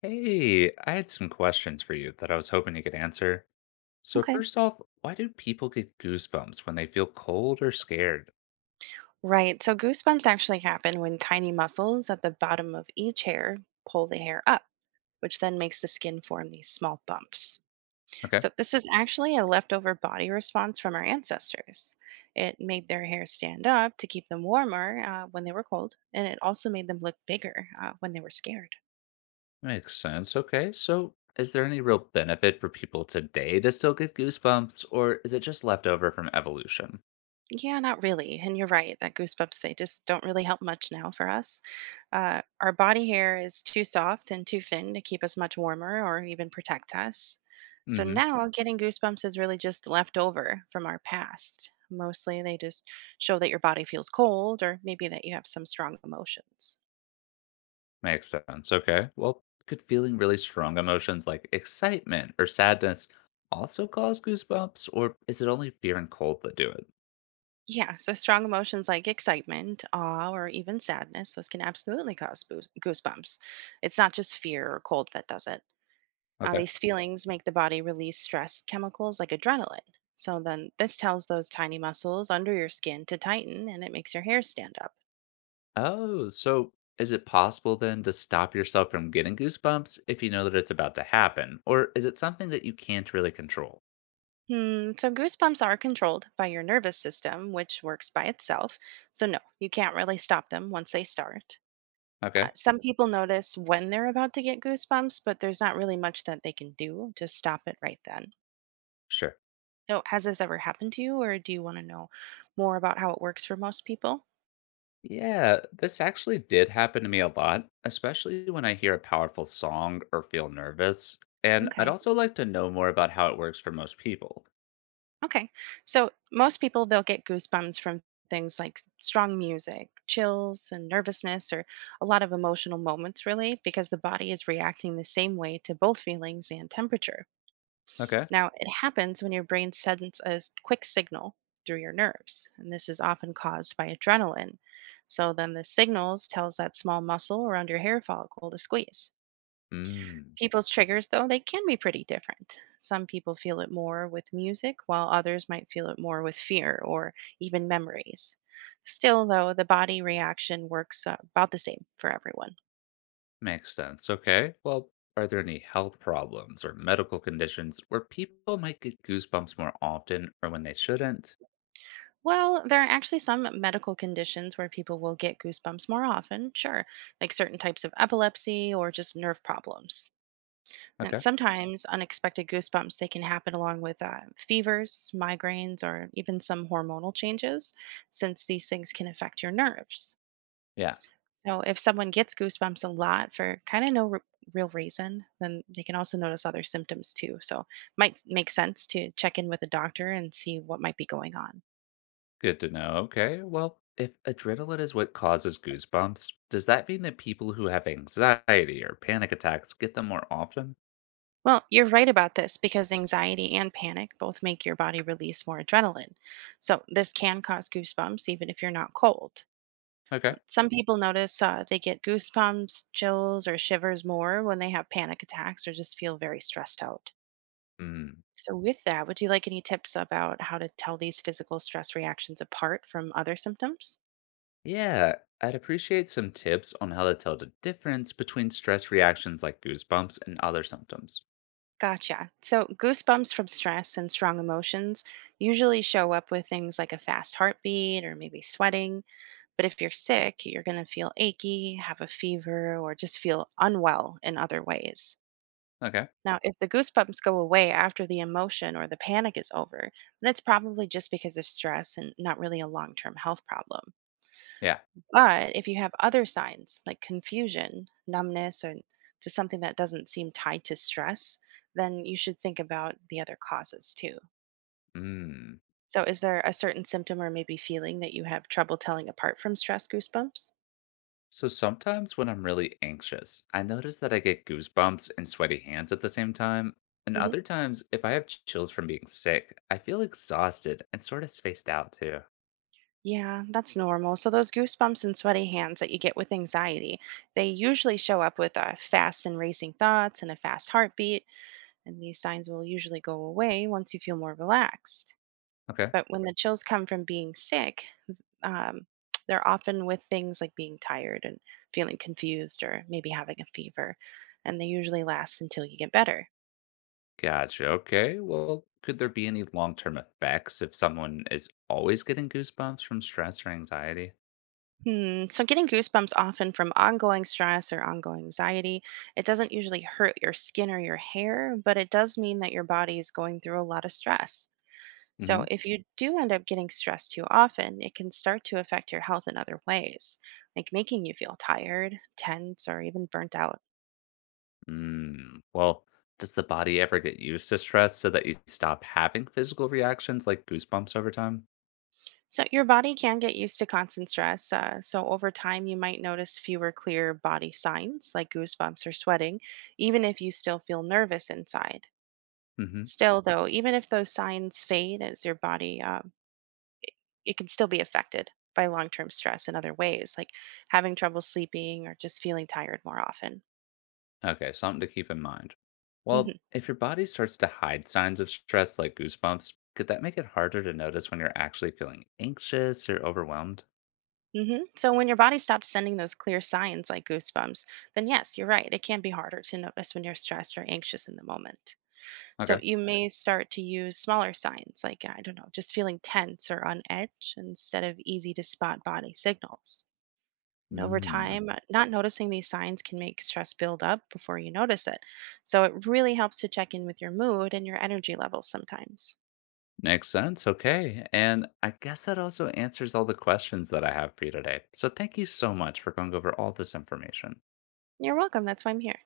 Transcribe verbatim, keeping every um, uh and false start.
Hey, I had some questions for you that I was hoping you could answer. So Okay. first off, why do people get goosebumps when they feel cold or scared? Right. So goosebumps actually happen when tiny muscles at the bottom of each hair pull the hair up, which then makes the skin form these small bumps. Okay, So this is actually a leftover body response from our ancestors. It made their hair stand up to keep them warmer uh, when they were cold, and it also made them look bigger uh, when they were scared. makes sense. Okay, so is there any real benefit for people today to still get goosebumps, or is it just left over from evolution? Yeah, not really. And you're right that goosebumps, they just don't really help much now for us. Uh, our body hair is too soft and too thin to keep us much warmer or even protect us. So Mm-hmm. now getting goosebumps is really just left over from our past. Mostly they just show that your body feels cold or maybe that you have some strong emotions. Makes sense. Okay. Well, could feeling really strong emotions like excitement or sadness also cause goosebumps, or is it only fear and cold that do it? Yeah, so strong emotions like excitement, awe, or even sadness, those can absolutely cause boos- goosebumps. It's not just fear or cold that does it. Uh, Okay. These feelings make the body release stress chemicals like adrenaline. So then this tells those tiny muscles under your skin to tighten and it makes your hair stand up. Oh, so is it possible then to stop yourself from getting goosebumps if you know that it's about to happen? Or is it something that you can't really control? Hmm, so goosebumps are controlled by your nervous system, which works by itself. So no, you can't really stop them once they start. Uh, Okay, Some people notice when they're about to get goosebumps, but there's not really much that they can do to stop it right then. sure. So has this ever happened to you, or do you want to know more about how it works for most people? Yeah, this actually did happen to me a lot, especially when I hear a powerful song or feel nervous. And I'd Okay. also like to know more about how it works for most people. Okay. So most people, they'll get goosebumps from things like strong music, chills and nervousness, or a lot of emotional moments, really, because the body is reacting the same way to both feelings and temperature. Okay. Now, it happens when your brain sends a s- quick signal through your nerves, and this is often caused by adrenaline. So then the signals tells that small muscle around your hair follicle to squeeze. Hmm, People's triggers, though, they can be pretty different. Some people feel it more with music, while others might feel it more with fear or even memories. Still, though, the body reaction works uh, about the same for everyone. makes sense. Okay. Well, are there any health problems or medical conditions where people might get goosebumps more often or when they shouldn't? Well, there are actually some medical conditions where people will get goosebumps more often, sure, like certain types of epilepsy or just nerve problems. Now, Okay. sometimes unexpected goosebumps, they can happen along with uh, fevers, migraines, or even some hormonal changes, since these things can affect your nerves. Yeah. So, if someone gets goosebumps a lot for kind of no re- real reason, then they can also notice other symptoms too. So, might make sense to check in with a doctor and see what might be going on. Good to know. Okay. Well, if adrenaline is what causes goosebumps, does that mean that people who have anxiety or panic attacks get them more often? Well, you're right about this because anxiety and panic both make your body release more adrenaline. So, this can cause goosebumps even if you're not cold. Okay. Some people notice uh, they get goosebumps, chills, or shivers more when they have panic attacks or just feel very stressed out. Hmm. So, with that, would you like any tips about how to tell these physical stress reactions apart from other symptoms? Yeah, I'd appreciate some tips on how to tell the difference between stress reactions like goosebumps and other symptoms. Gotcha. So, goosebumps from stress and strong emotions usually show up with things like a fast heartbeat or maybe sweating. But if you're sick, you're going to feel achy, have a fever, or just feel unwell in other ways. Okay. Now, if the goosebumps go away after the emotion or the panic is over, then it's probably just because of stress and not really a long term health problem. Yeah. But if you have other signs like confusion, numbness, or to something that doesn't seem tied to stress, then you should think about the other causes too. Hmm. So, is there a certain symptom or maybe feeling that you have trouble telling apart from stress goosebumps? So sometimes when I'm really anxious, I notice that I get goosebumps and sweaty hands at the same time. And other times, if I have chills from being sick, I feel exhausted and sort of spaced out too. Yeah, that's normal. So, those goosebumps and sweaty hands that you get with anxiety, they usually show up with uh, fast and racing thoughts and a fast heartbeat. And these signs will usually go away once you feel more relaxed. Okay. But when the chills come from being sick, um, they're often with things like being tired and feeling confused or maybe having a fever. And they usually last until you get better. Gotcha. Okay. Well, could there be any long term effects if someone is always getting goosebumps from stress or anxiety? Hmm. So, getting goosebumps often from ongoing stress or ongoing anxiety, it doesn't usually hurt your skin or your hair, but it does mean that your body is going through a lot of stress. Hmm. So, if you do end up getting stressed too often, it can start to affect your health in other ways, like making you feel tired, tense, or even burnt out. Mm, well, does the body ever get used to stress so that you stop having physical reactions like goosebumps over time? So, your body can get used to constant stress. Uh, so, over time, you might notice fewer clear body signs like goosebumps or sweating, even if you still feel nervous inside. Hmm. Still, though, even if those signs fade as your body, um, it can still be affected by long term stress in other ways, like having trouble sleeping or just feeling tired more often. Okay, something to keep in mind. Well, hmm if your body starts to hide signs of stress like goosebumps, could that make it harder to notice when you're actually feeling anxious or overwhelmed? hmm So, when your body stops sending those clear signs like goosebumps, then yes, you're right. It can be harder to notice when you're stressed or anxious in the moment. So, Okay. you may start to use smaller signs like, I don't know, just feeling tense or on edge instead of easy to spot body signals. And over Mm. time, uh, not noticing these signs can make stress build up before you notice it. So it really helps to check in with your mood and your energy levels sometimes. Makes sense. Okay. And I guess that also answers all the questions that I have for you today. So thank you so much for going over all this information. You're welcome. That's why I'm here.